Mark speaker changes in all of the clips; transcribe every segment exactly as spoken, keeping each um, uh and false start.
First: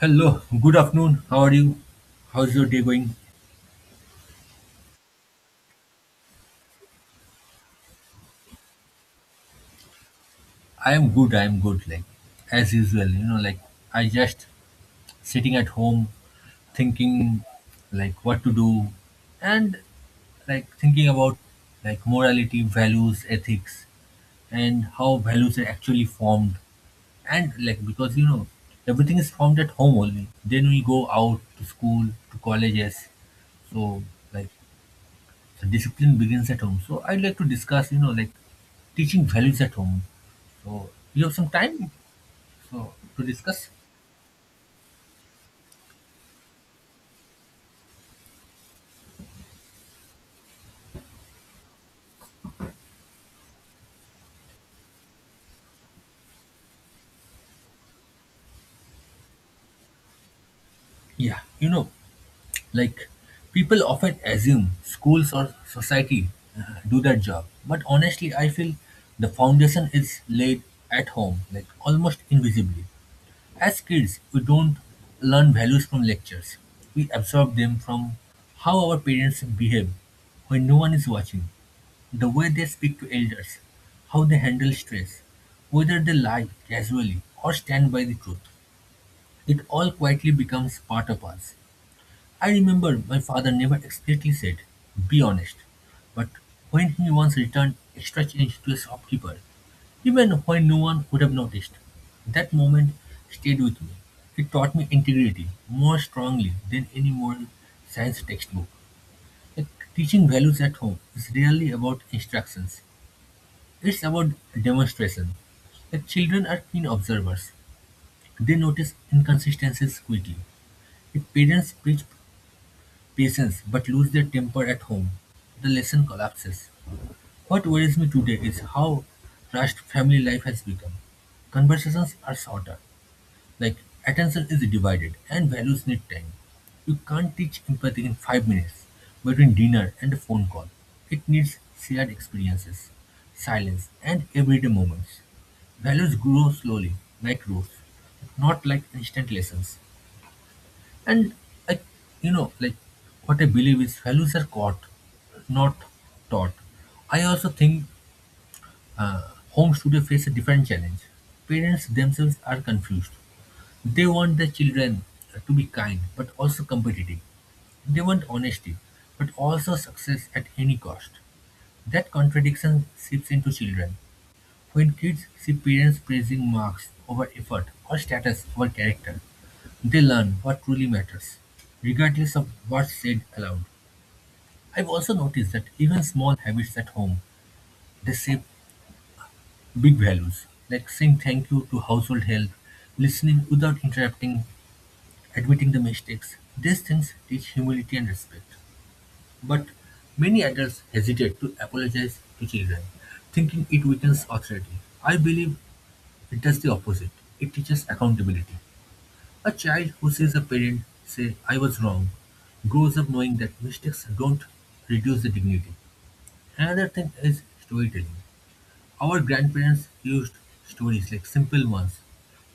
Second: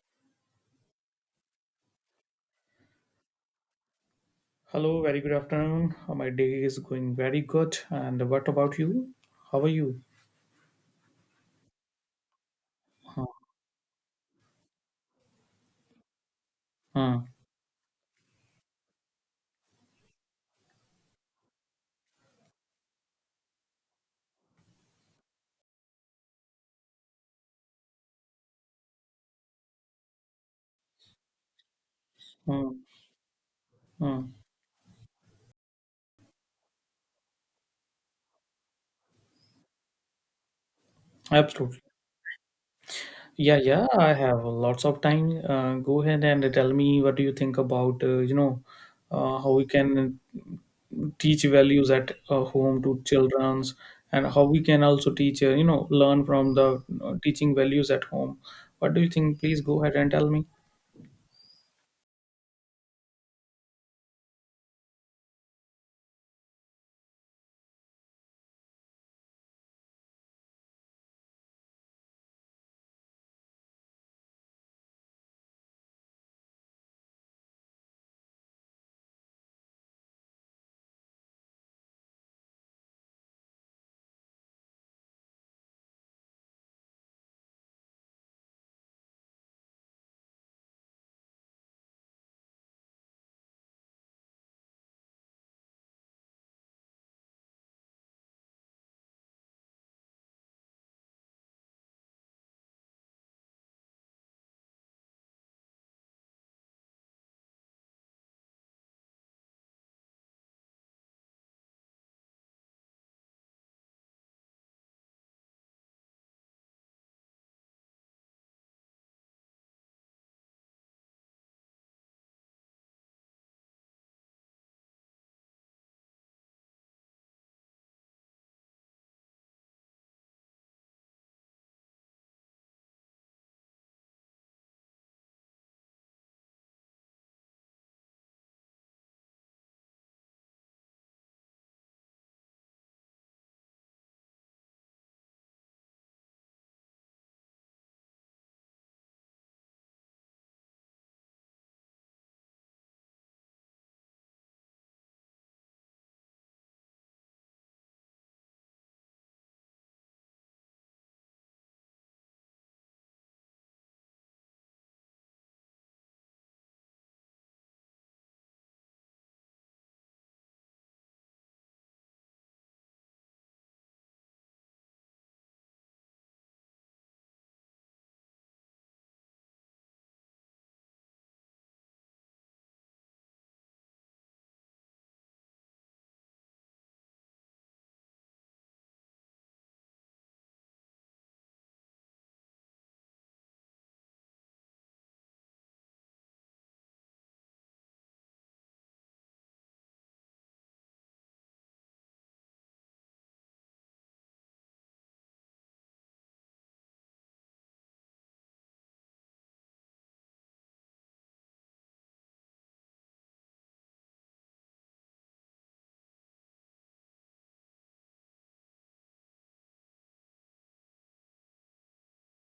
Speaker 1: Hello, good afternoon. How are you? How's your day going?
Speaker 2: Hello, very good afternoon. Uh, My day is going very good. And what about you? How are you?
Speaker 1: I am good. I am good. Like as usual, you
Speaker 2: Huh,
Speaker 1: know, like I just sitting at home
Speaker 2: huh,
Speaker 1: thinking like what to do and like thinking about like morality, values, ethics and how values are actually formed and like because you know everything is formed at home only. Then we go out to school, to
Speaker 2: huh,
Speaker 1: colleges, so
Speaker 2: huh.
Speaker 1: like the discipline begins at home so I'd like to discuss you know like teaching values at home. So you have some
Speaker 2: Absolutely.
Speaker 1: time so to
Speaker 2: Yeah,
Speaker 1: discuss?
Speaker 2: yeah, I have lots of time. Uh, go ahead and tell me what do you think about, uh, you know, uh, how we can teach values at uh, home to childrens, and how we can also teach, uh, you know, learn from the uh, teaching values at home. What do you think? Please go ahead and tell me.
Speaker 1: Yeah, you know, like people often assume schools or society uh, do that job, but honestly, I feel the foundation is laid at home, like almost invisibly. As kids, we don't learn values from lectures. We absorb them from how our parents behave when no one is watching, the way they speak to elders, how they handle stress, whether they lie casually or stand by the truth. It all quietly becomes part of us. I remember my father never explicitly said, be honest, but when he once returned extra change to a shopkeeper, even when no one would have noticed, that moment stayed with me. It taught me integrity more strongly than any moral science textbook. Like, teaching values at home is rarely about instructions, it's about demonstration. Like, children are keen observers, they notice inconsistencies quickly. If parents preach patience but lose their temper at home, the lesson collapses. What worries me today is how rushed family life has become. Conversations are shorter, like attention is divided, and values need time. You can't teach empathy in five minutes between dinner and a phone call. It needs shared experiences, silence, and everyday moments. Values grow slowly, like roots, not like instant lessons. And I, you know, like what I believe is values are caught, not taught. I also think uh, home studio face a different challenge. Parents themselves are confused. They want their children uh, to be kind but also competitive. They want honesty but also success at any cost. That contradiction seeps into children. When kids see parents praising marks over effort or status over character, they learn what truly matters, regardless of what's said aloud. I've also noticed that even small habits at home, they shape big values, like saying thank you to household help, listening without interrupting, admitting the mistakes. These things teach humility and respect. But many adults hesitate to apologize to children, thinking it weakens authority. I believe it does the opposite. It teaches accountability. A child who sees a parent say, I was wrong, grows up knowing that mistakes don't reduce the dignity. Another thing is storytelling. Our grandparents used stories like simple ones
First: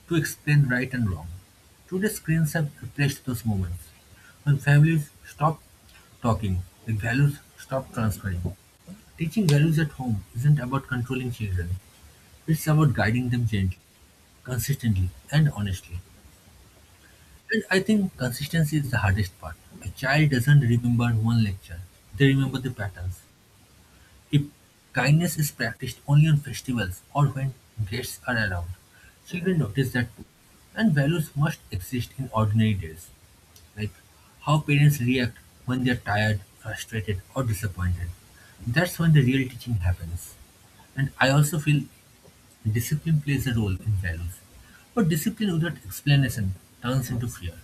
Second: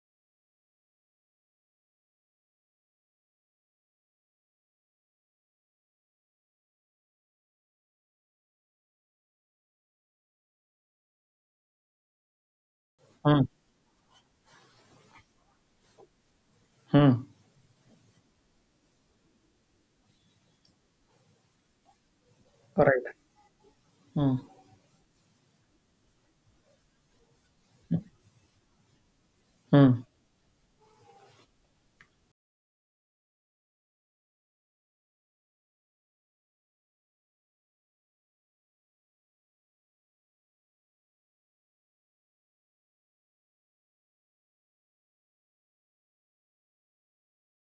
Speaker 1: to explain right and wrong. Today, screens have replaced those moments. When families stop talking, the values stop transferring. Teaching values at home isn't about controlling children, it's about guiding
Speaker 2: Hmm.
Speaker 1: them gently, consistently, and honestly.
Speaker 2: Hmm.
Speaker 1: And I think consistency is the hardest part. A child doesn't remember one lecture, they remember the
Speaker 2: All right.
Speaker 1: patterns.
Speaker 2: Hmm.
Speaker 1: If kindness is practiced only on festivals or when guests are around, children notice
Speaker 2: Hmm.
Speaker 1: that too. And values must exist in ordinary days, like how parents react when they are tired, frustrated, or disappointed. That's when the real teaching happens. And I also feel discipline plays a role in values. But discipline without explanation turns into fear.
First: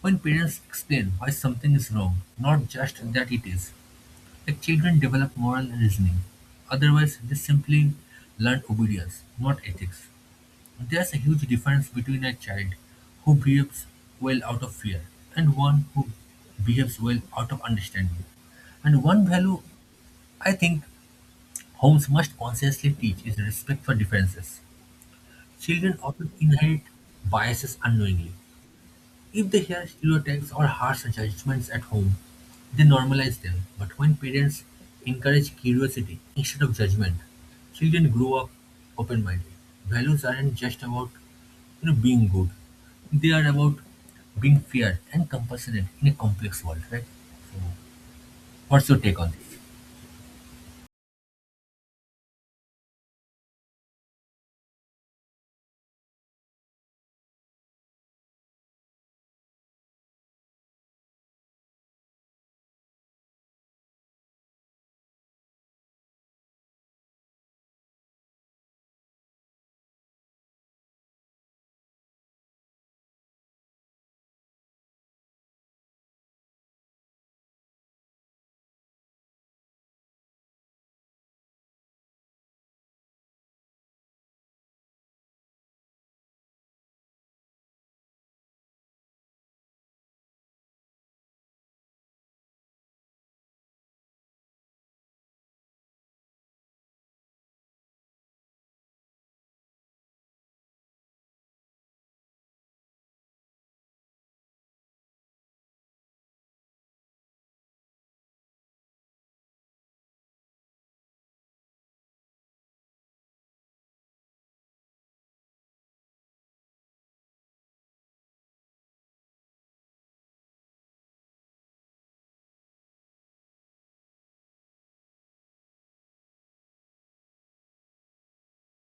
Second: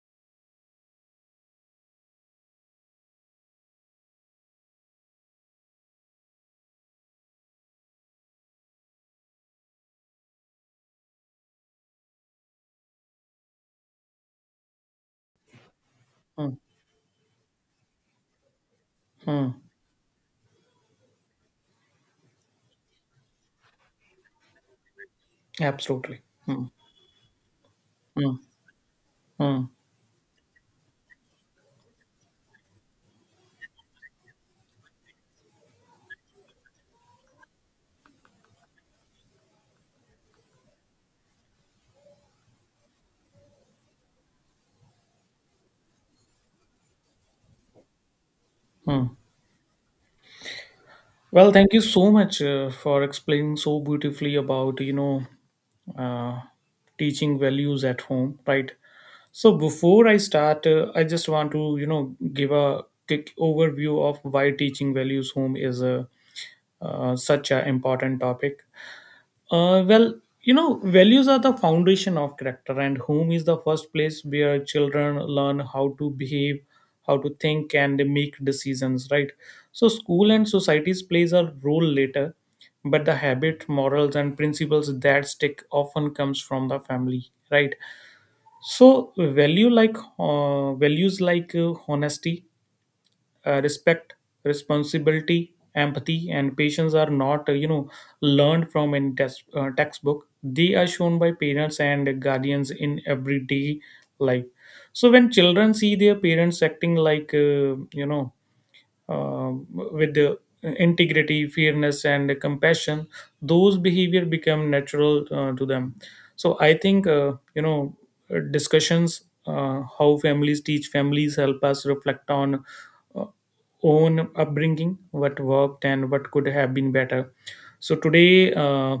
Speaker 1: When parents explain why something is wrong, not just that it is, the children develop moral reasoning. Otherwise, they simply learn obedience, not ethics. There's a huge difference between a child who behaves well out of fear and one who
Speaker 2: Hmm.
Speaker 1: behaves well out of understanding. And one
Speaker 2: Hmm.
Speaker 1: value I think homes must consciously teach is respect for differences. Children
Speaker 2: Absolutely.
Speaker 1: often
Speaker 2: Mm,
Speaker 1: inherit biases unknowingly.
Speaker 2: mm,
Speaker 1: If they
Speaker 2: mm,
Speaker 1: hear stereotypes or harsh judgments at home, they normalize them. But when parents encourage curiosity instead of judgment, children grow up open-minded. Values aren't just about you know being good; they are about being fair and compassionate in a complex world, right? So, what's your
Speaker 2: mm.
Speaker 1: take on this?
Speaker 2: Well, thank you so much uh, for explaining so beautifully about, you know, uh, teaching values at home, right? So before I start, uh, I just want to, you know, give a quick overview of why teaching values home is a, uh, such an important topic. Uh, well, you know, values are the foundation of character, and home is the first place where children learn how to behave, how to think, and make decisions. Right. So, school and societies plays a role later, but the habit, morals, and principles that stick often comes from the family. Right. So, value like uh, values like uh, honesty, uh, respect, responsibility, empathy, and patience are not uh, you know, learned from in test, uh, textbook. They are shown by parents and guardians in everyday life. So when children see their parents acting like uh, you know, um, with the integrity, fairness, and compassion, those behavior become natural uh, to them. So I think uh, you know, uh, discussions uh, how families teach families help us reflect on uh, own upbringing, what worked and what could have been better. So today. Uh,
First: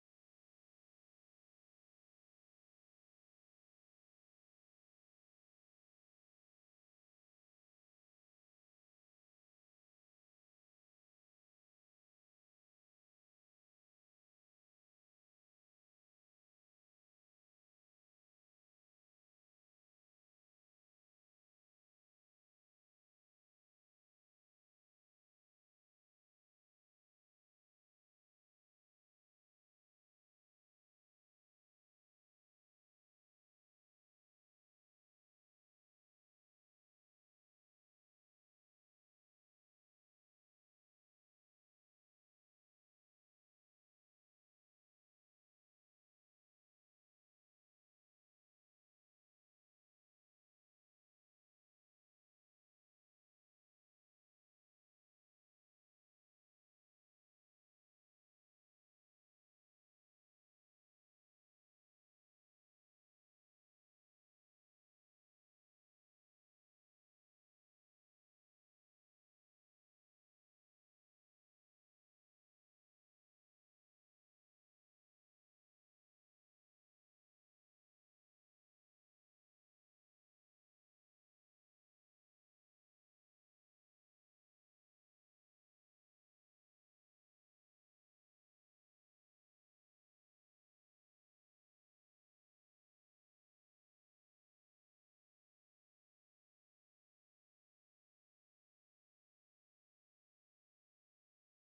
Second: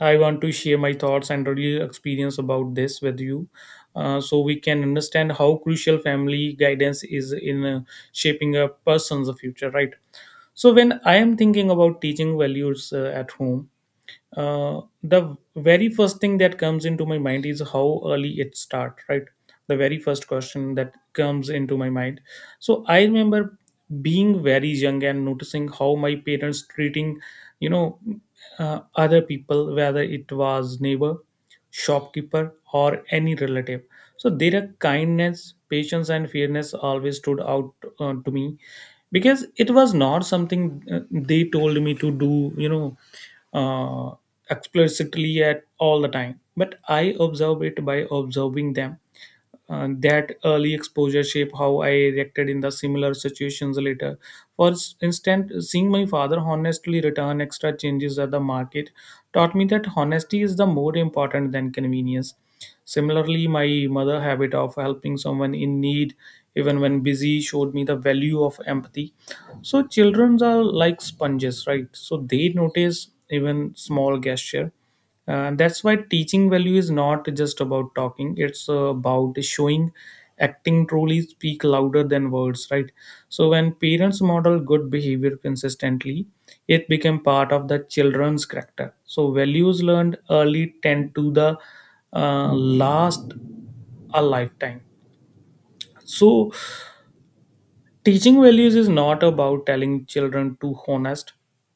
Speaker 2: I want to share my thoughts and real experience about this with you, uh, so we can understand how crucial family guidance is in uh, shaping a person's future, right? So, when I am thinking about teaching values uh, at home, uh, the very first thing that comes into my mind is how early it start, right? The very first question that comes into my mind, so I remember being very young and noticing how my parents treating, you know, uh, other people, whether it was neighbor, shopkeeper, or any relative. So their kindness, patience, and fairness always stood out uh, to me, because it was not something uh, they told me to do, you know, uh, explicitly at all the time, but I observe it by observing them. Uh, that early exposure shape how I reacted in the similar situations later. For s- instance, seeing my father honestly return extra changes at the market taught me that honesty is the more important than convenience. Similarly, my mother habit of helping someone in need, even when busy, showed me the value of empathy. So children are like sponges, right? So they notice even small gesture. And that's why teaching value is not just about talking, it's about showing. Acting truly speak louder than words, right? So when parents model good behavior consistently, it became part of the children's character. So values learned early tend to the uh, last a lifetime. So teaching values is not about telling children to honest,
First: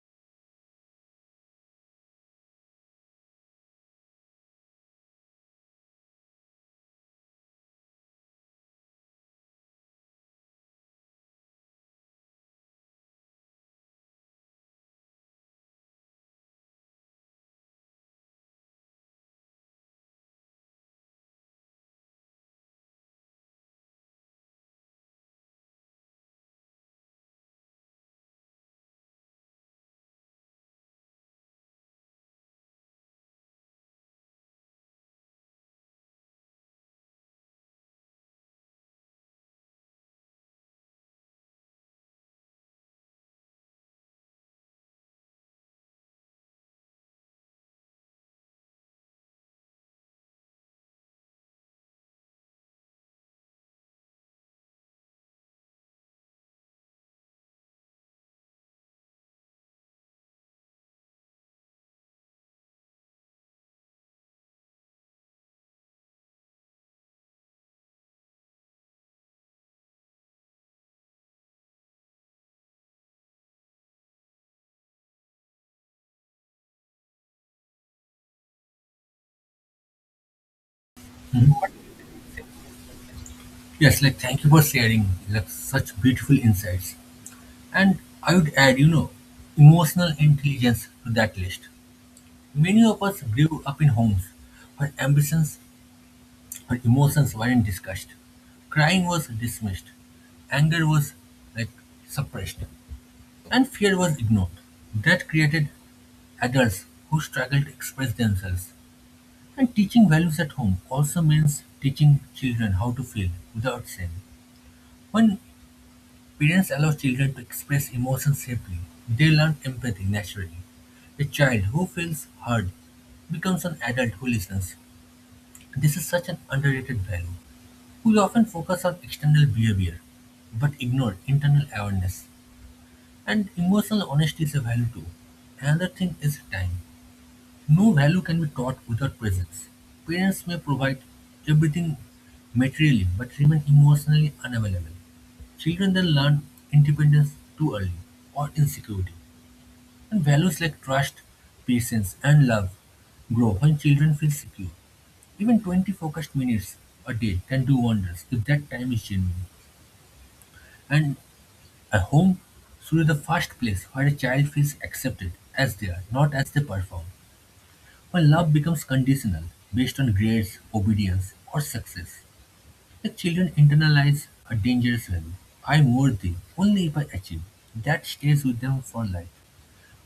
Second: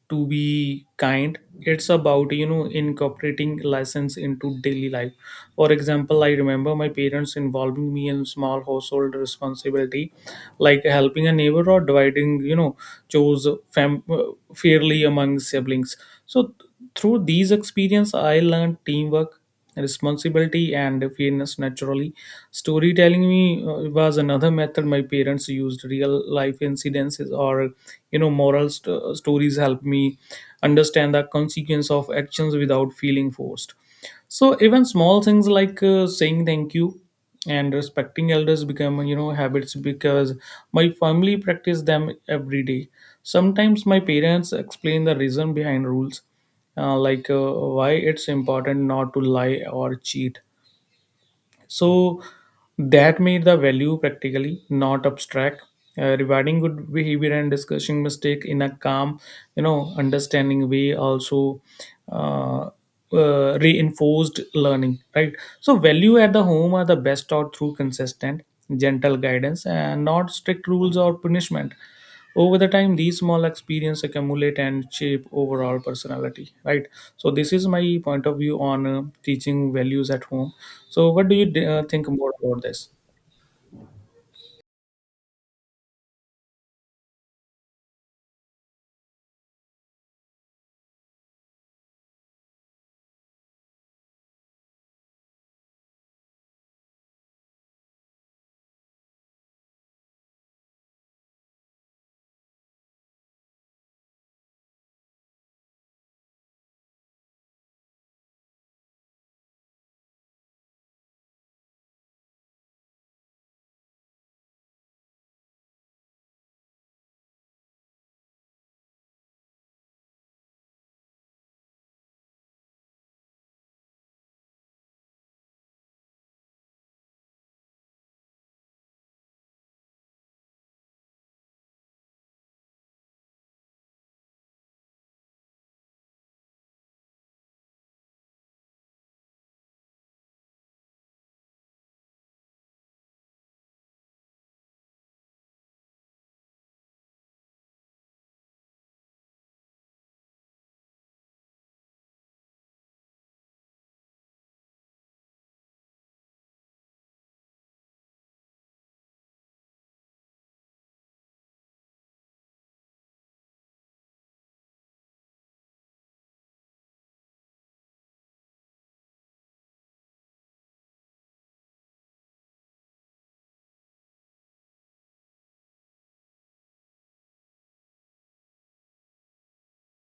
Speaker 2: to be kind. It's about, you know, incorporating lessons into daily life. For example, I remember my parents involving me in small household responsibility, like helping a neighbor or dividing, you know, chores fam- uh, fairly among siblings. So th- through these experience I learned teamwork, responsibility, and fairness naturally. Storytelling me uh, was another method my parents used. Real life incidences or, you know, moral st- stories helped me understand the consequence of actions without feeling forced. So even small things like uh, saying thank you and respecting elders become, you know, habits because my family practice them every day. Sometimes my parents explain the reason behind rules, uh, like uh, why it's important not to lie or cheat. So that made the value practically not abstract. Uh, rewarding good behavior and discussing mistake in a calm, you know, understanding way also uh, uh, reinforced learning, right? So value at the home are the best taught through consistent, gentle guidance and not strict rules or punishment. Over the time, these small experience accumulate and shape overall personality, right? So this is my point of view on uh, teaching values at home. So what do you uh, think more about this?
Speaker 1: Yes, like thank you for sharing like such beautiful insights. And I would add, you know, emotional intelligence to that list. Many of us grew up in homes where ambitions or emotions weren't discussed. Crying was dismissed, anger was like suppressed, and fear was ignored. That created adults who struggled to express themselves. And teaching values at home also means teaching children how to feel without shame. When parents allow children to express emotions safely, they learn empathy naturally. A child who feels heard becomes an adult who listens. This is such an underrated value. We often focus on external behavior, but ignore internal awareness. And emotional honesty is a value too. Another thing is time. No value can be taught without presence. Parents may provide everything materially, but remain emotionally unavailable. Children then learn independence too early or insecurity. And values like trust, patience, and love grow when children feel secure. Even twenty focused minutes a day can do wonders if that time is genuine. And a home should be the first place where a child feels accepted as they are, not as they perform. When love becomes conditional based on grades, obedience, or success, the children internalize a dangerous value. I'm worthy only if I achieve. That stays with them for life.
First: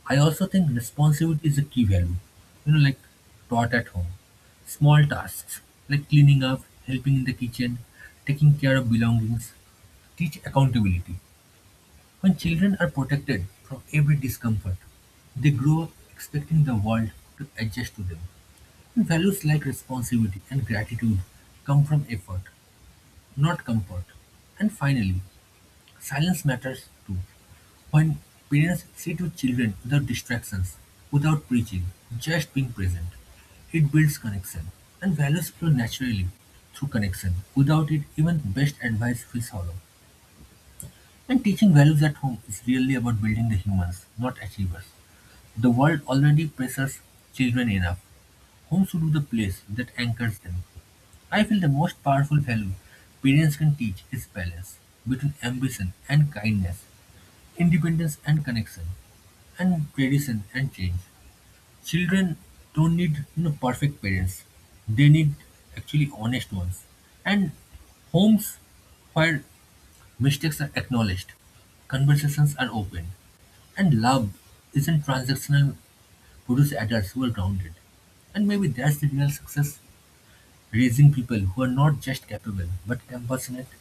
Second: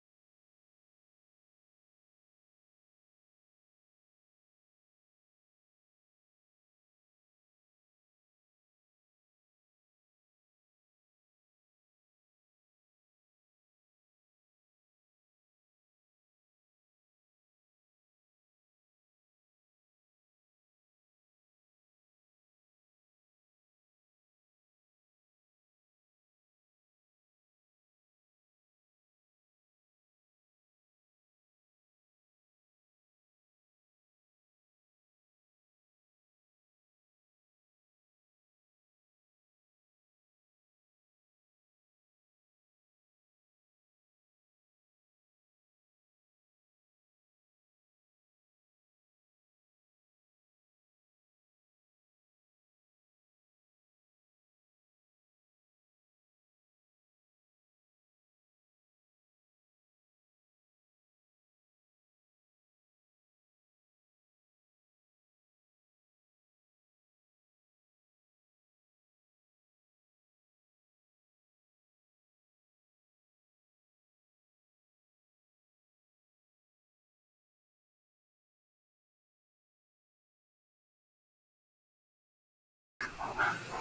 Speaker 1: I also think responsibility is a key value, you know, like taught at home. Small tasks like cleaning up, helping in the kitchen, taking care of belongings teach accountability. When children are protected from every discomfort, they grow up expecting the world to adjust to them. And values like responsibility and gratitude come from effort, not comfort. And finally, silence matters too. When parents sit with children without distractions, without preaching, just being present, it builds connection. And values flow naturally through connection. Without it, even best advice feels hollow. And teaching values at home is really about building the humans, not achievers. The world already pressures children enough. Home should be the place that anchors them. I feel the most powerful value parents can teach is balance between ambition and kindness, independence and connection, and tradition and change. Children don't need you know perfect parents, they need actually honest ones, and homes where mistakes are acknowledged, conversations are open, and love isn't transactional produce adults who are grounded. And maybe that's the real success, raising people who are not just capable but compassionate.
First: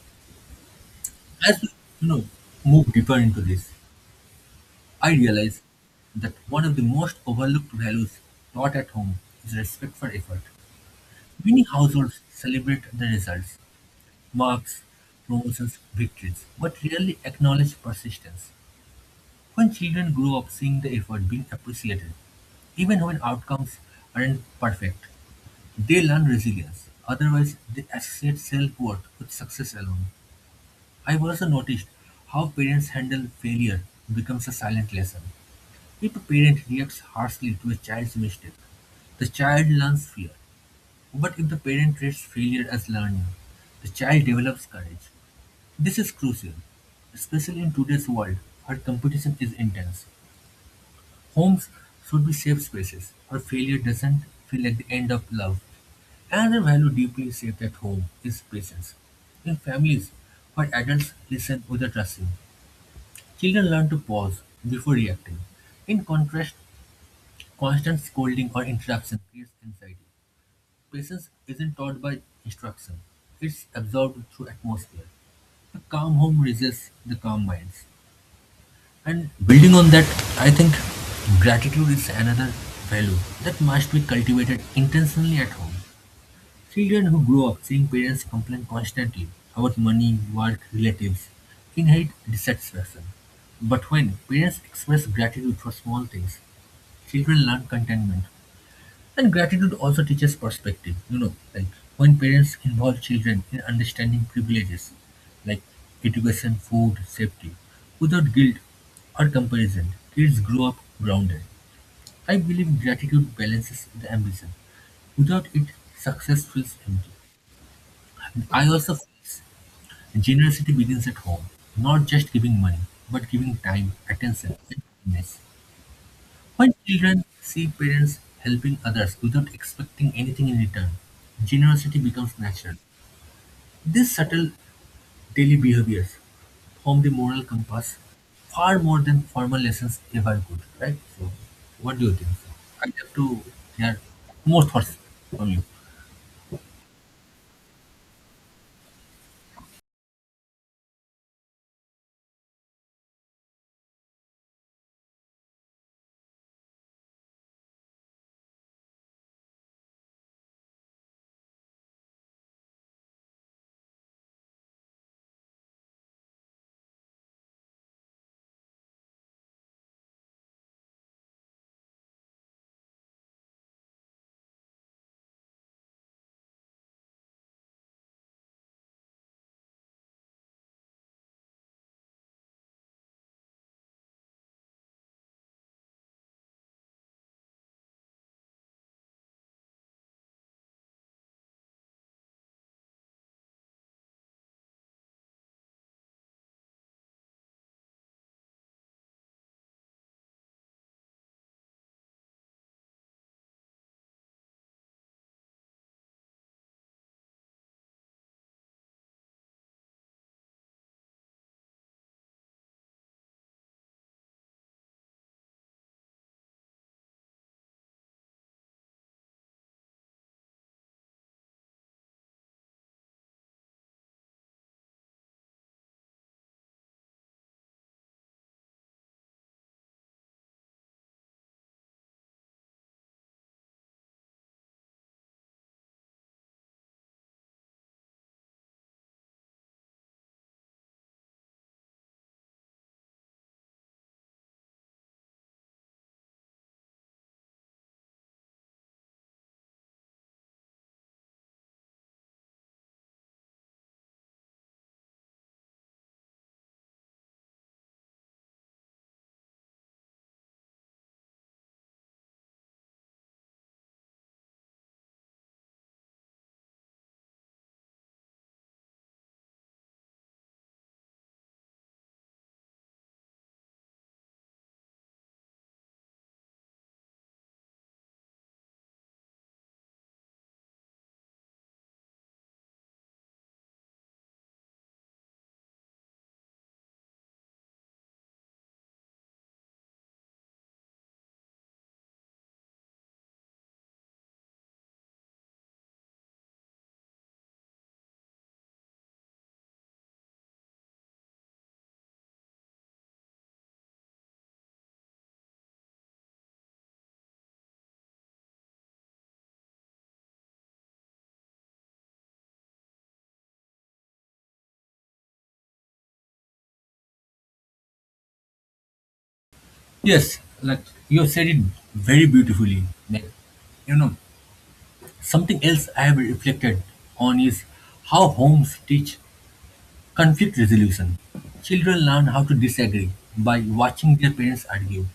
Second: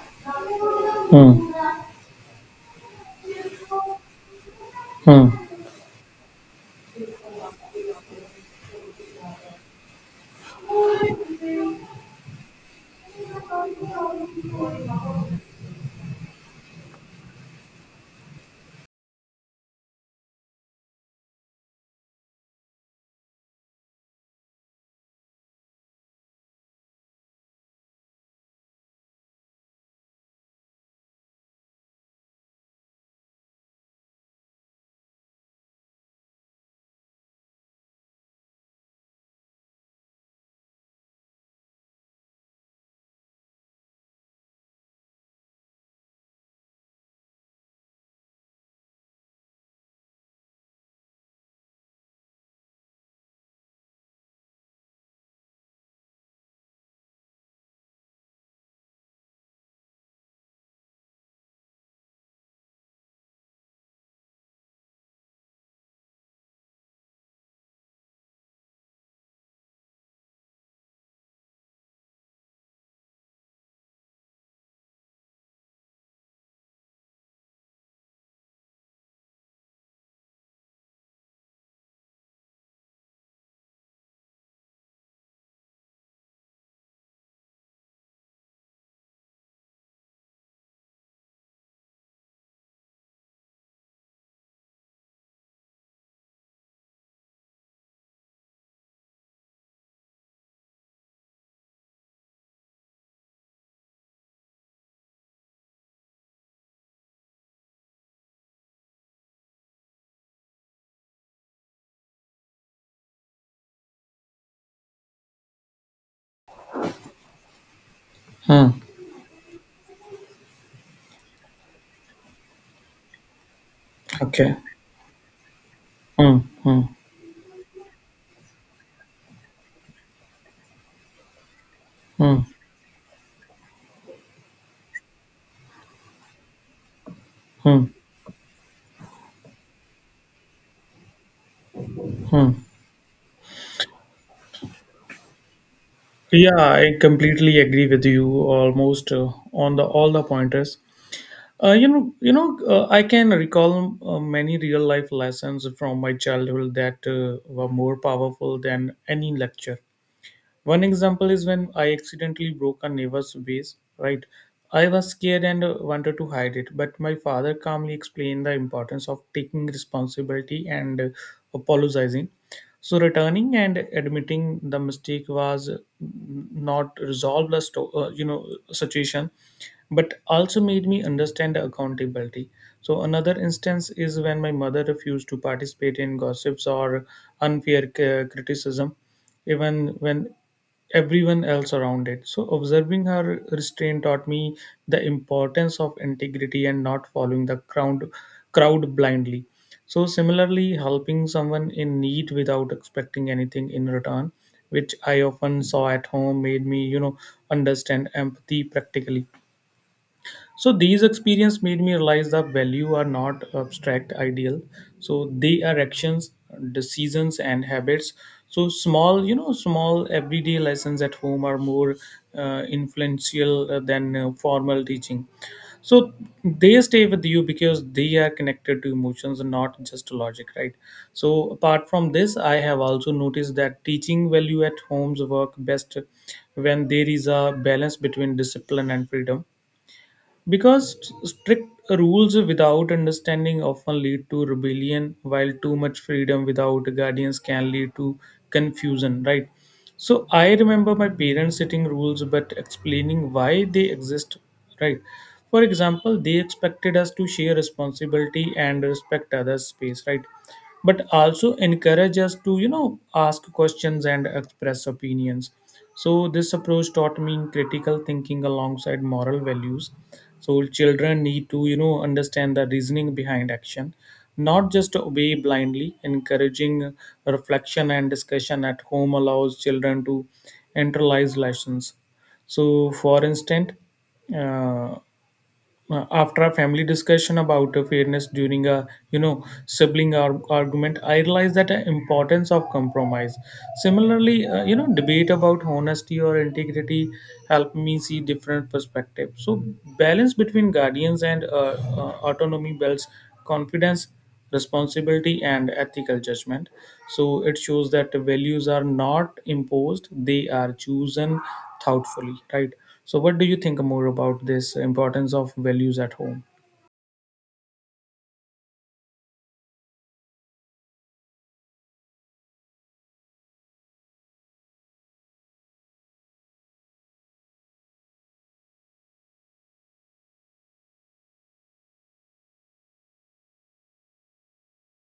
Speaker 2: hmm.
Speaker 1: As we you know move deeper into this, I
Speaker 2: Hmm.
Speaker 1: realize that one of the most overlooked values taught at home is respect for effort. Many households celebrate the results, marks, promotions, victories, but rarely acknowledge persistence. When children grow up seeing the effort being appreciated, even when outcomes aren't perfect, they learn resilience. Otherwise, they associate self worth with success alone. I've also noticed how parents handle failure becomes a silent lesson. If a parent reacts harshly to a child's mistake, the child learns fear. But if the parent treats failure as learning, the child develops courage. This is crucial, especially in today's world where competition is intense. Homes should be safe spaces where failure doesn't feel like the end of love. Another value deeply shaped at home is patience. In families where adults listen without rushing, children learn to pause before reacting. In contrast, constant scolding or interruption creates anxiety. Patience isn't taught by instruction, it's absorbed through atmosphere. A calm home raises the calm minds. And building on that, I think gratitude is another value that must be cultivated intentionally at home. Children who grow up seeing parents complain constantly about money, work, relatives inherit dissatisfaction. But when parents express gratitude for small things, children learn contentment. And gratitude also teaches perspective, you know, like when parents involve children in understanding privileges like education, food, safety, without guilt or comparison, kids grow up grounded. I believe gratitude balances the ambition. Without it, success feels empty. And I
Speaker 2: Hmm.
Speaker 1: also feel generosity begins at home, not just giving money, but giving time, attention,
Speaker 2: Okay.
Speaker 1: and kindness.
Speaker 2: Hmm.
Speaker 1: When
Speaker 2: Hmm.
Speaker 1: children see parents helping others without expecting anything in return, generosity becomes
Speaker 2: Hmm.
Speaker 1: natural. These subtle daily behaviors form the moral
Speaker 2: Hmm.
Speaker 1: compass far more than formal lessons ever could, right? So, what do you think?
Speaker 2: Hmm.
Speaker 1: I'd love to hear more thoughts from you.
Speaker 2: Yeah, I completely agree with you almost uh, on the all the pointers. Uh, you know, you know, uh, I can recall uh, many real life lessons from my childhood that uh, were more powerful than any lecture. One example is when I accidentally broke a neighbor's vase. Right, I was scared and uh, wanted to hide it, but my father calmly explained the importance of taking responsibility and uh, apologizing. So returning and admitting the mistake was, mm, not resolve the sto- uh, you know, situation, but also made me understand the accountability. So, another instance is when my mother refused to participate in gossips or unfair c- criticism, even when everyone else around it. So, observing her restraint taught me the importance of integrity and not following the crowd, crowd blindly. So, similarly, helping someone in need without expecting anything in return, which I often saw at home, made me, you know, understand empathy practically. So these experience made me realize that value are not abstract ideal, so they are actions, decisions, and habits. So small you know small everyday lessons at home are more uh, influential uh, than uh, formal teaching. So they stay with you because they are connected to emotions and not just logic, right? So apart from this, I have also noticed that teaching value at homes work best when there is a balance between discipline and freedom, because st- strict rules without understanding often lead to rebellion, while too much freedom without guardians can lead to confusion, right? So I remember my parents setting rules but explaining why they exist, right? For example, they expected us to share responsibility and respect others' space, right? But also encourage us to, you know, ask questions and express opinions. So this approach taught me critical thinking alongside moral values. So children need to, you know, understand the reasoning behind action, not just obey blindly. Encouraging reflection and discussion at home allows children to internalize lessons. So, for instance, uh, uh, after a family discussion about uh, fairness during a, you know, sibling ar- argument, I realized that the importance of compromise. Similarly, uh, you know, debate about honesty or integrity helped me see different perspectives. So balance between guardians and uh, uh, autonomy builds confidence, responsibility, and ethical judgment. So it shows that values are not imposed, they are chosen thoughtfully, right? So what do you think more about this importance of values at home?
Speaker 1: Yes, like you have said it very beautifully. Like, you know, something else I have reflected on is how homes teach conflict resolution. Children learn how to disagree by watching their parents argue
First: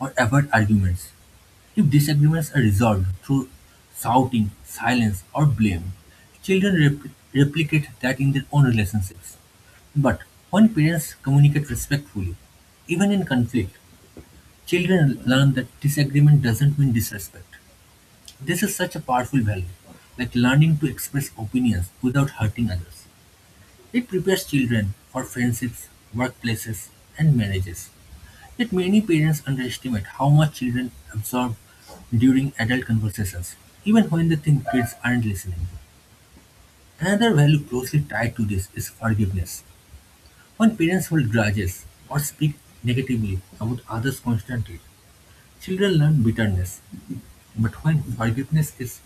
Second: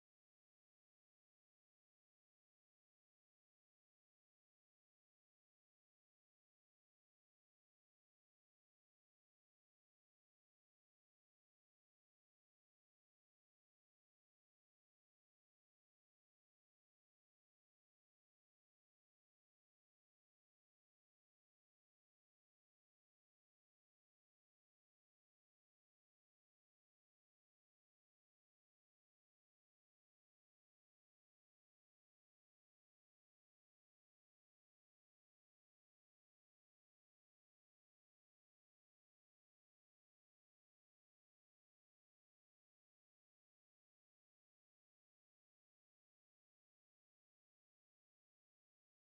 Speaker 1: or avoid arguments. If disagreements are resolved through shouting, silence, or blame, children rep- replicate that in their own relationships. But when parents communicate respectfully, even in conflict, children learn that disagreement doesn't mean disrespect. This is such a powerful value, like learning to express opinions without hurting others. It prepares children for friendships, workplaces, and marriages. Yet many parents underestimate how much children absorb during adult conversations, even when they think kids aren't listening. Another value closely tied to this is forgiveness. When parents hold grudges or speak negatively about others constantly, children learn bitterness. But when forgiveness is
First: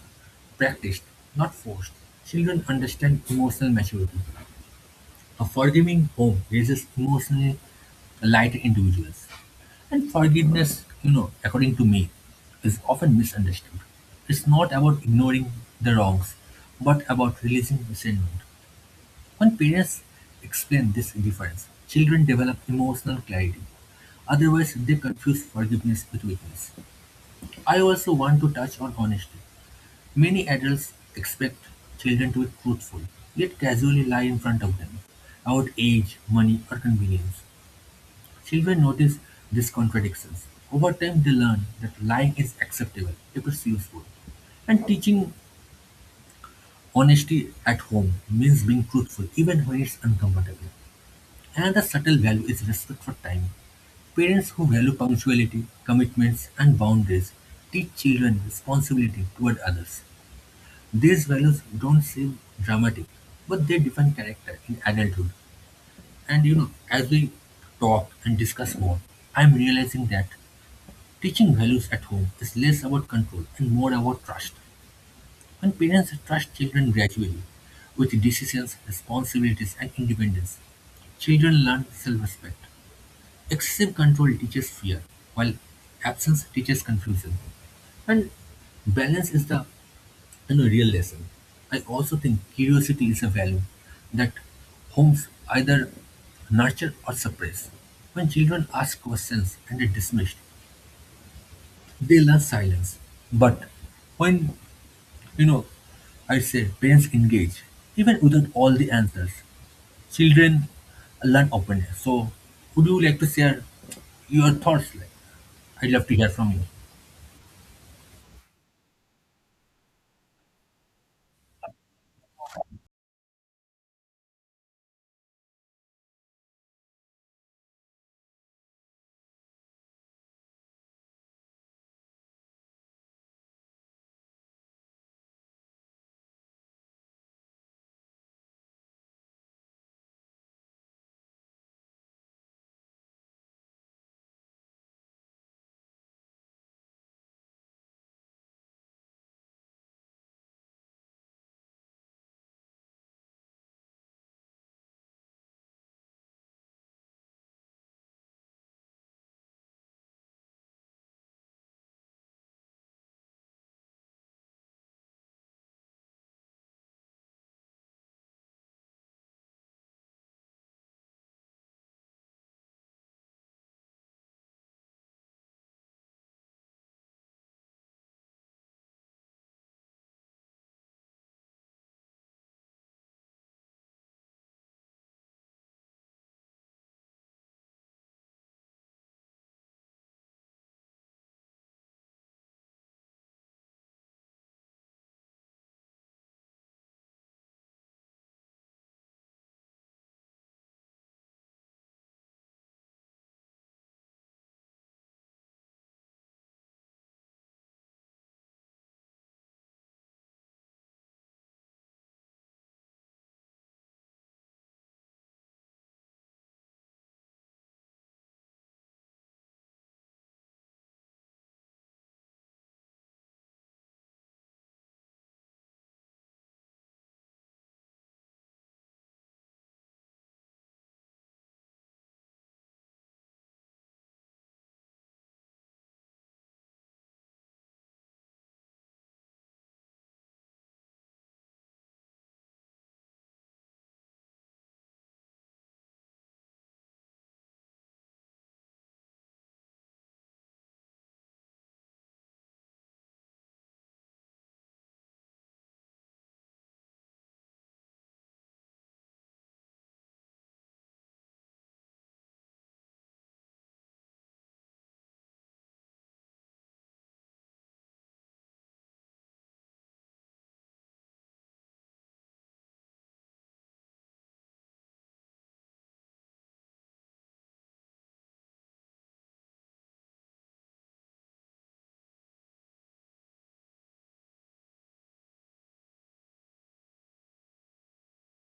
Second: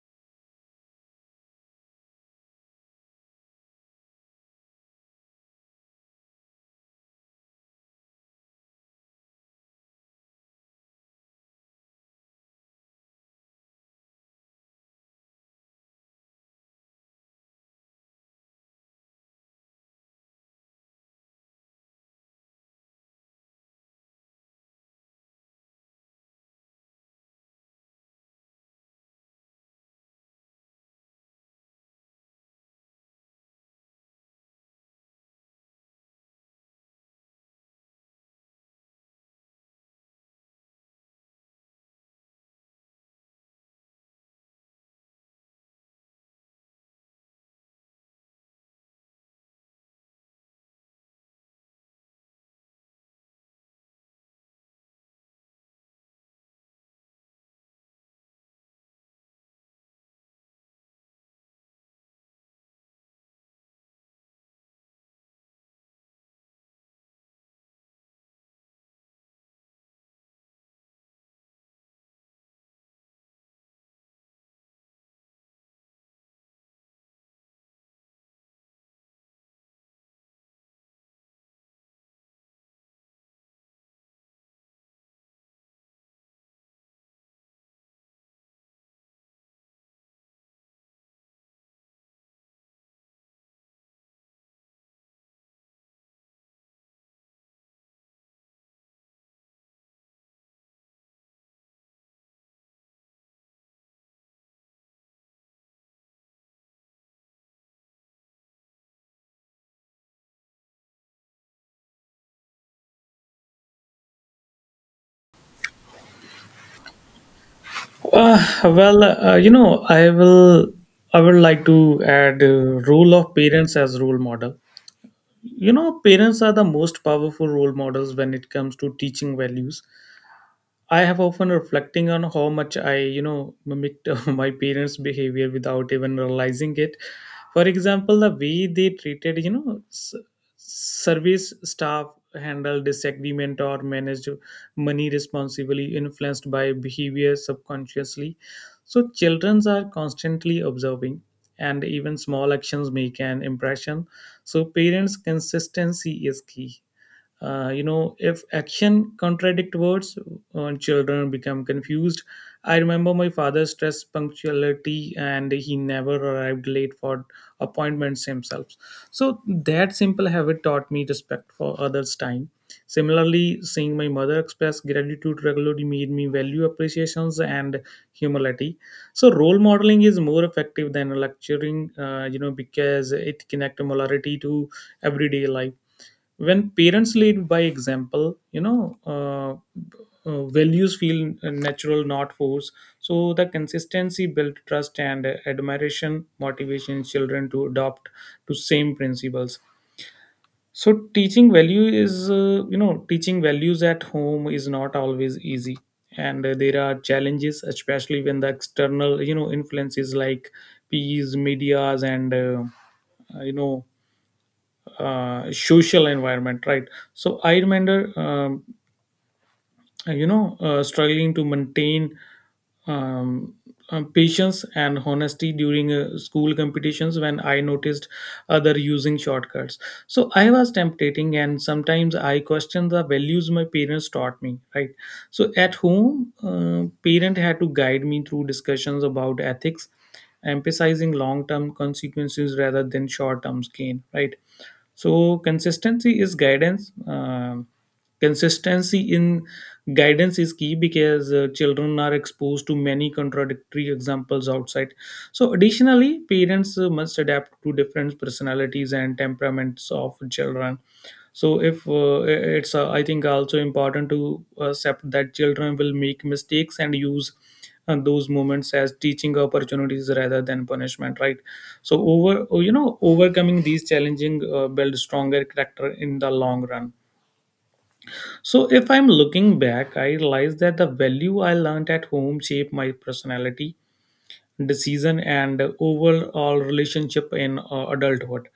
Speaker 1: practiced, not forced, children understand emotional maturity. A forgiving home raises emotionally lighter individuals. And forgiveness, you know, according to me, is often misunderstood. It's not about ignoring the wrongs, but about releasing resentment. When parents explain this difference, children develop emotional clarity. Otherwise, they confuse forgiveness with weakness. I also want to touch on honesty. Many adults expect children to be truthful, yet casually lie in front of them about age, money, or convenience. Children notice these contradictions. Over time, they learn that lying is acceptable if it's useful. And teaching honesty at home means being truthful even when it's uncomfortable. Another subtle value is respect for time. Parents who value punctuality, commitments, and boundaries teach children responsibility toward others. These values don't seem dramatic, but they define character in adulthood. And you know, as we talk and discuss more, I'm realizing that teaching values at home is less about control and more about trust. When parents trust children gradually with decisions, responsibilities, and independence, children learn self respect. Excessive control teaches fear, while absence teaches confusion. Balance is the In a real lesson, I also think curiosity is a value that homes either nurture or suppress. When children ask questions and are dismissed, they learn silence. But when, you know, I say parents engage, even without all the answers, children learn openness. So, would you like to share your thoughts? Like, I'd love to hear from you.
Speaker 2: Uh, well, uh, you know, I will. I would like to add uh, role of parents as role model. You know, parents are the most powerful role models when it comes to teaching values. I have often reflecting on how much I, you know, mimicked my parents' behavior without even realizing it. For example, the way they treated, you know, s- service staff, handled disagreement, or managed money responsibly, influenced by behavior subconsciously. So children are constantly observing, and even small actions make an impression. So parents' consistency is key. Uh, you know, if action contradict words, uh, children become confused. I remember my father stressed punctuality and he never arrived late for appointments himself. So that simple habit taught me respect for others time. Similarly, seeing my mother express gratitude regularly made me value appreciations and humility. So role modeling is more effective than lecturing, uh, you know, because it connects morality to everyday life. When parents lead by example, you know, uh, uh, values feel natural, not forced. So the consistency build trust and admiration motivation children to adopt to same principles. So teaching value is uh, you know teaching values at home is not always easy, and uh, there are challenges, especially when the external, you know, influences like peers, medias, and uh, you know, uh, social environment, right? So I remember, um, you know, uh, struggling to maintain um, um, patience and honesty during uh, school competitions when I noticed other using shortcuts. So I was temptating, and sometimes I questioned the values my parents taught me, right? So at home, uh, parent had to guide me through discussions about ethics, emphasizing long-term consequences rather than short-term gain, right? So consistency is guidance Um consistency in guidance is key because uh, children are exposed to many contradictory examples outside. So additionally, parents uh, must adapt to different personalities and temperaments of children. So if uh, it's uh, I think also important to accept that children will make mistakes and use uh, those moments as teaching opportunities rather than punishment, right? So over you know overcoming these challenging uh, build stronger character in the long run. So if I'm looking back, I realize that the value I learned at home shaped my personality, decision, and overall relationship in uh, adulthood.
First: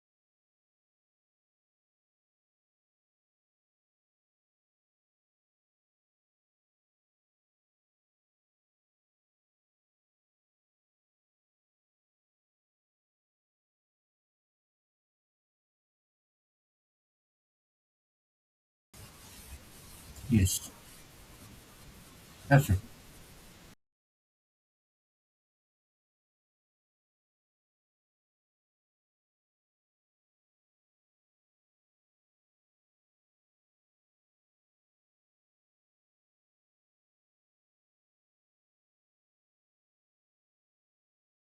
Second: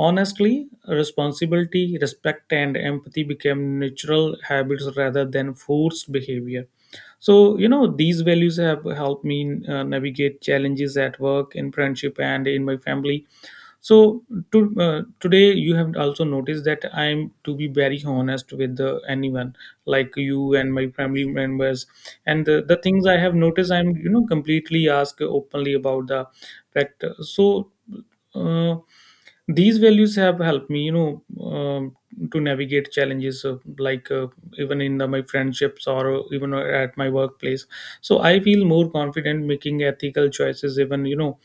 Speaker 2: Honestly, responsibility, respect, and empathy became natural habits rather than forced behavior. So, you know, these values have helped me uh, navigate challenges at work, in friendship, and in my family. So to, uh, today you have also noticed that I'm to be very honest with uh, anyone like you
Speaker 1: Yes,
Speaker 2: and my family members, and the, the
Speaker 1: absolutely.
Speaker 2: things I have noticed I'm, you know, completely ask openly about the fact. So uh, these values have helped me, you know, um, to navigate challenges uh, like uh, even in the, my friendships or uh, even at my workplace. So I feel more confident making ethical choices, even, you know,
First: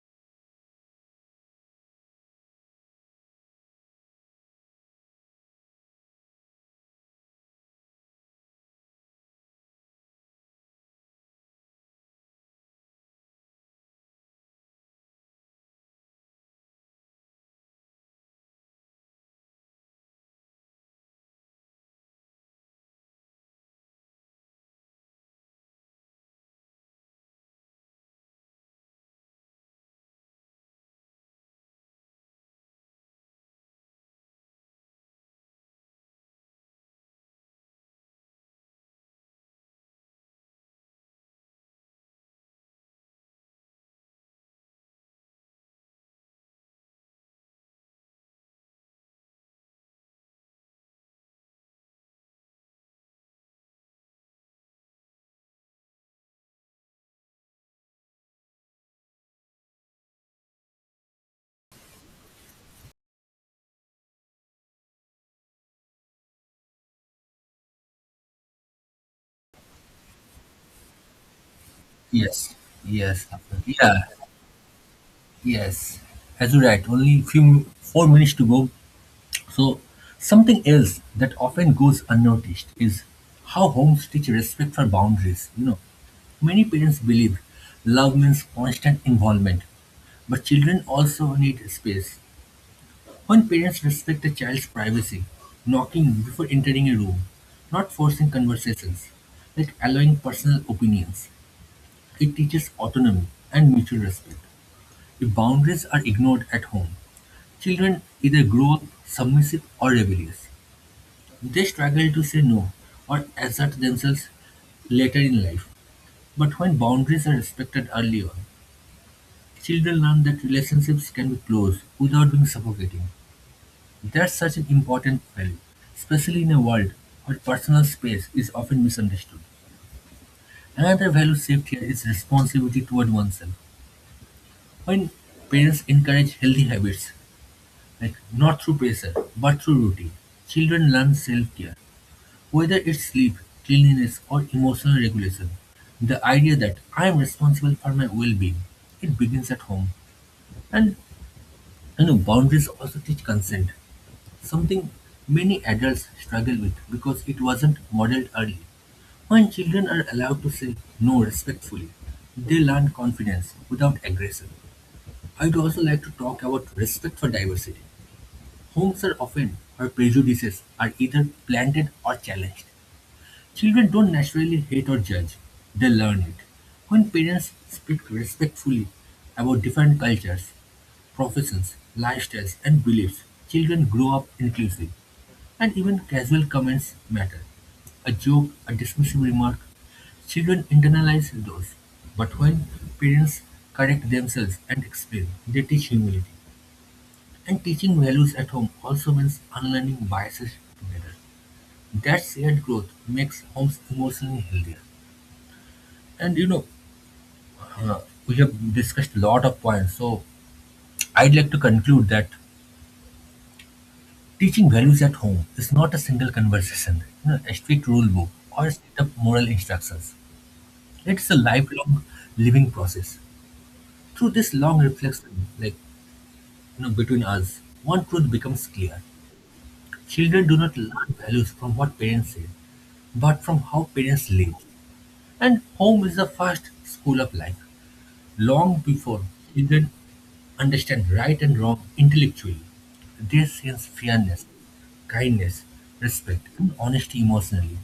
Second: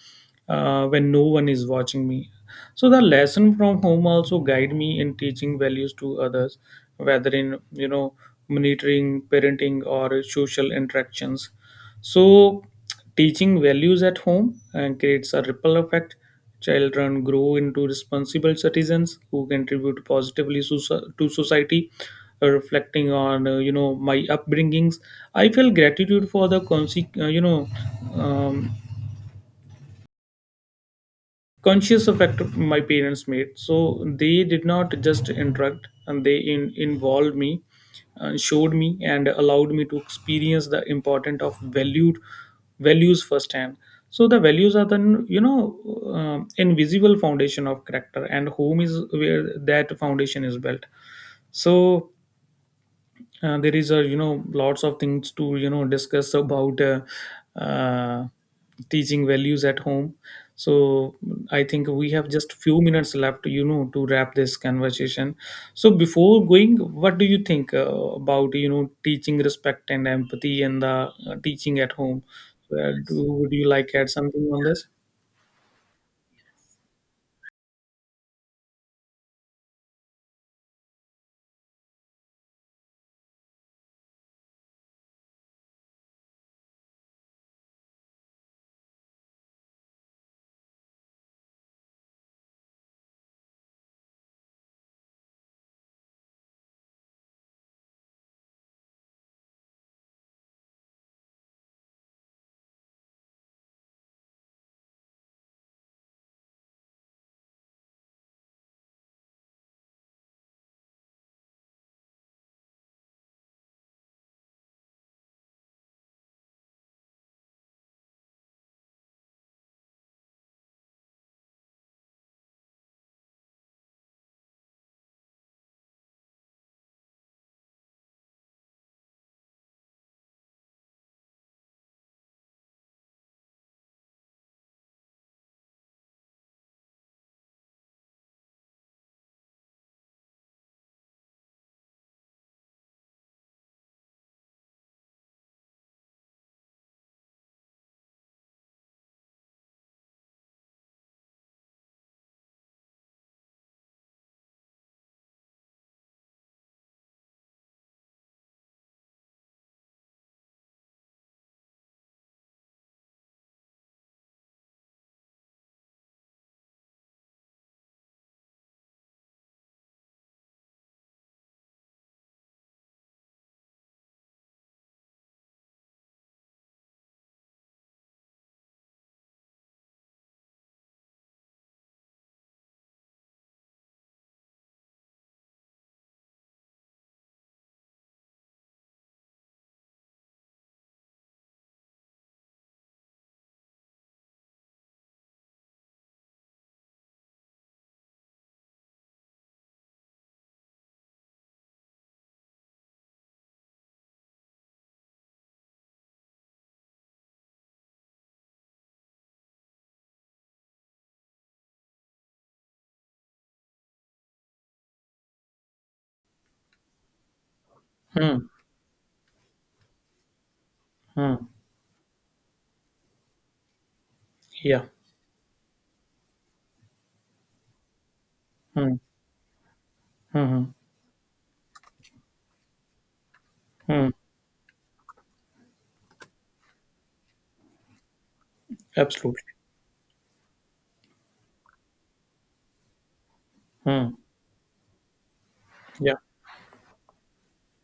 Speaker 2: uh, when no one is watching me. So the lesson from home also guide me in teaching values to others, whether in, you know, monitoring, parenting, or social interactions. So teaching values at home and creates a ripple effect. Children grow into responsible citizens who contribute positively soci- to society. Uh, Reflecting on, uh, you know, my upbringings, I feel gratitude for the conse- uh, you know, um, conscious of act my parents made. So they did not just interact, and they in, involved me, uh, showed me, and allowed me to experience the importance of valued values firsthand. So the values are the, you know, um invisible foundation of character, and home is where that foundation is built. So uh, there is a, you know, lots of things to, you know, discuss about uh, uh, teaching values at home. So I think we have just few minutes left, you know, to wrap this conversation. So before going, what do you think uh, about, you know, teaching respect and empathy and the uh, teaching at home?
Speaker 1: Yes,
Speaker 2: Well, do,
Speaker 1: yes,
Speaker 2: would you
Speaker 1: absolutely,
Speaker 2: like
Speaker 1: yeah.
Speaker 2: add something on this?
Speaker 1: Yes, as you right, only few four minutes to go. So something else that often goes unnoticed is how homes teach respect for boundaries. You know, many parents believe love means constant involvement, but children also need space. When parents respect a child's privacy, knocking before entering a room, not forcing conversations, like allowing personal opinions, it teaches autonomy and mutual respect. If boundaries are ignored at home, children either grow up submissive or rebellious. They struggle to say no or assert themselves later in life. But when boundaries are respected early on, children learn that relationships can be close without being suffocating. That's such an important value, especially in a world where personal space is often misunderstood. Another value shaped here is responsibility toward oneself. When parents encourage healthy habits, like not through pressure but through routine, children learn self care. Whether it's sleep, cleanliness, or emotional regulation, the idea that I am responsible for my well-being, it begins at home. And you know, boundaries also teach consent, something many adults struggle with because it wasn't modeled early. When children are allowed to say no respectfully, they learn confidence without aggression. I'd also like to talk about respect for diversity. Homes are often where prejudices are either planted or challenged. Children don't naturally hate or judge, they learn it. When parents speak respectfully about different cultures, professions, lifestyles, and beliefs, children grow up inclusive, and even casual comments matter. A joke, a dismissive remark, children internalize those. But when parents correct themselves and explain, they teach humility. And teaching values at home also means unlearning biases together. That shared growth makes homes emotionally healthy. And you know, uh, we have discussed a lot of points, so I'd like to conclude that teaching values at home is not a single conversation, you know, a strict rule book,
Speaker 2: hmm,
Speaker 1: or a set of moral instructions. It's a
Speaker 2: hmm,
Speaker 1: lifelong living process. Through this long
Speaker 2: yeah.
Speaker 1: reflection, like you know, between us, one truth becomes
Speaker 2: hmm,
Speaker 1: clear: children
Speaker 2: hmm,
Speaker 1: do
Speaker 2: hmm,
Speaker 1: not learn values from what parents say, but from how
Speaker 2: hmm,
Speaker 1: parents live. And home is the first school of life, long before
Speaker 2: Absolutely.
Speaker 1: children understand right and wrong intellectually. They sense
Speaker 2: hmm,
Speaker 1: fairness, kindness,
Speaker 2: yeah.
Speaker 1: respect, and honesty emotionally.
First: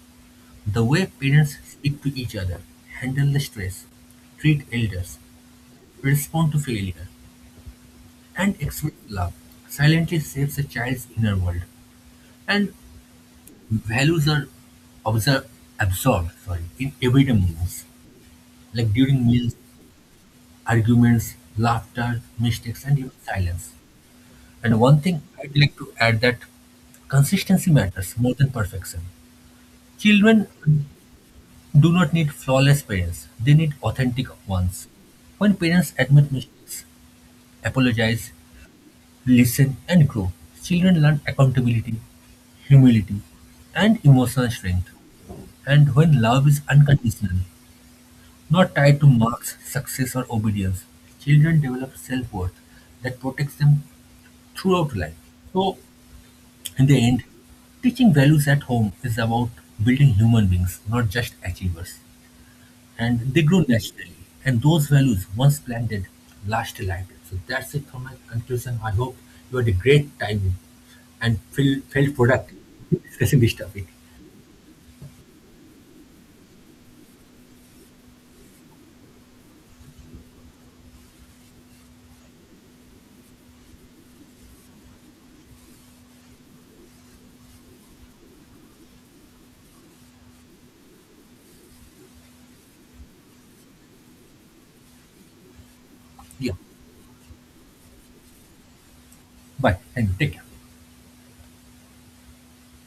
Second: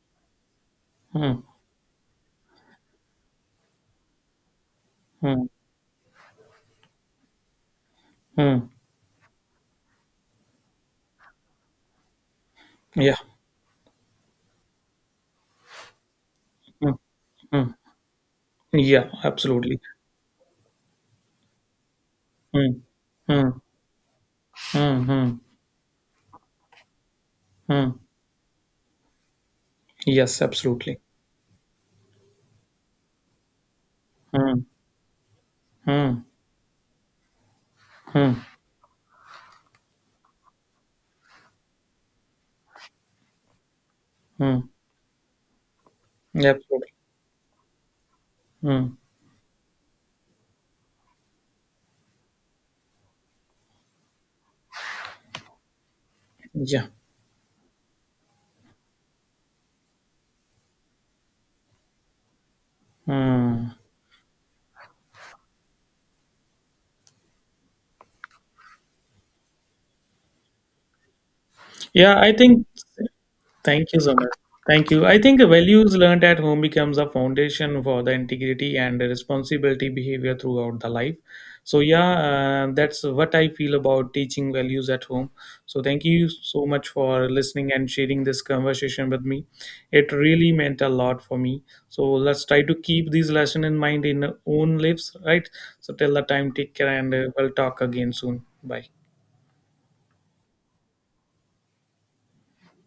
Speaker 1: The way
Speaker 2: hmm,
Speaker 1: parents speak to each other, handle the stress, treat elders,
Speaker 2: hmm,
Speaker 1: respond to failure, and
Speaker 2: hmm,
Speaker 1: express love silently shapes a child's inner world. And
Speaker 2: yeah.
Speaker 1: values are observed, absorbed sorry,
Speaker 2: hmm,
Speaker 1: in everyday
Speaker 2: hmm.
Speaker 1: moments, like
Speaker 2: Yeah,
Speaker 1: during meals,
Speaker 2: absolutely.
Speaker 1: arguments, laughter,
Speaker 2: Mm.
Speaker 1: mistakes, and even
Speaker 2: Mm.
Speaker 1: silence. And one
Speaker 2: Mm.
Speaker 1: thing
Speaker 2: Mm.
Speaker 1: I'd like to add that consistency
Speaker 2: Mm.
Speaker 1: matters more than perfection.
Speaker 2: Yes,
Speaker 1: Children
Speaker 2: absolutely.
Speaker 1: do not need flawless parents, they need authentic
Speaker 2: Mm.
Speaker 1: ones. When parents
Speaker 2: Mm.
Speaker 1: admit mistakes, apologize,
Speaker 2: Mm.
Speaker 1: listen, and grow, children learn accountability, humility, and emotional
Speaker 2: Mm.
Speaker 1: strength. And when love is
Speaker 2: Absolutely.
Speaker 1: unconditional, not
Speaker 2: Mm.
Speaker 1: tied to marks, success, or obedience, children develop self worth that protects them throughout life. So, in
Speaker 2: Yeah.
Speaker 1: the end, teaching values at home is about building human beings, not just achievers. And they grow
Speaker 2: Mm.
Speaker 1: naturally. And those values, once planted, last a lifetime. So that's it for my conclusion. I hope you had a great time and feel, felt
Speaker 2: Yeah, I
Speaker 1: productive
Speaker 2: think.
Speaker 1: discussing this topic.
Speaker 2: Thank you so much. Thank you. I think the values learned at home becomes a foundation for the integrity and the responsibility behavior throughout the life. So yeah, uh, that's what I feel about teaching values at home. So thank you so much for listening and sharing this conversation with me. It really meant a lot for me. So let's try to keep these lesson in mind in our own lives, right? So till the time,
Speaker 1: Yeah.
Speaker 2: take care, and uh, we'll talk again soon. Bye.
Speaker 1: Bye. And take care.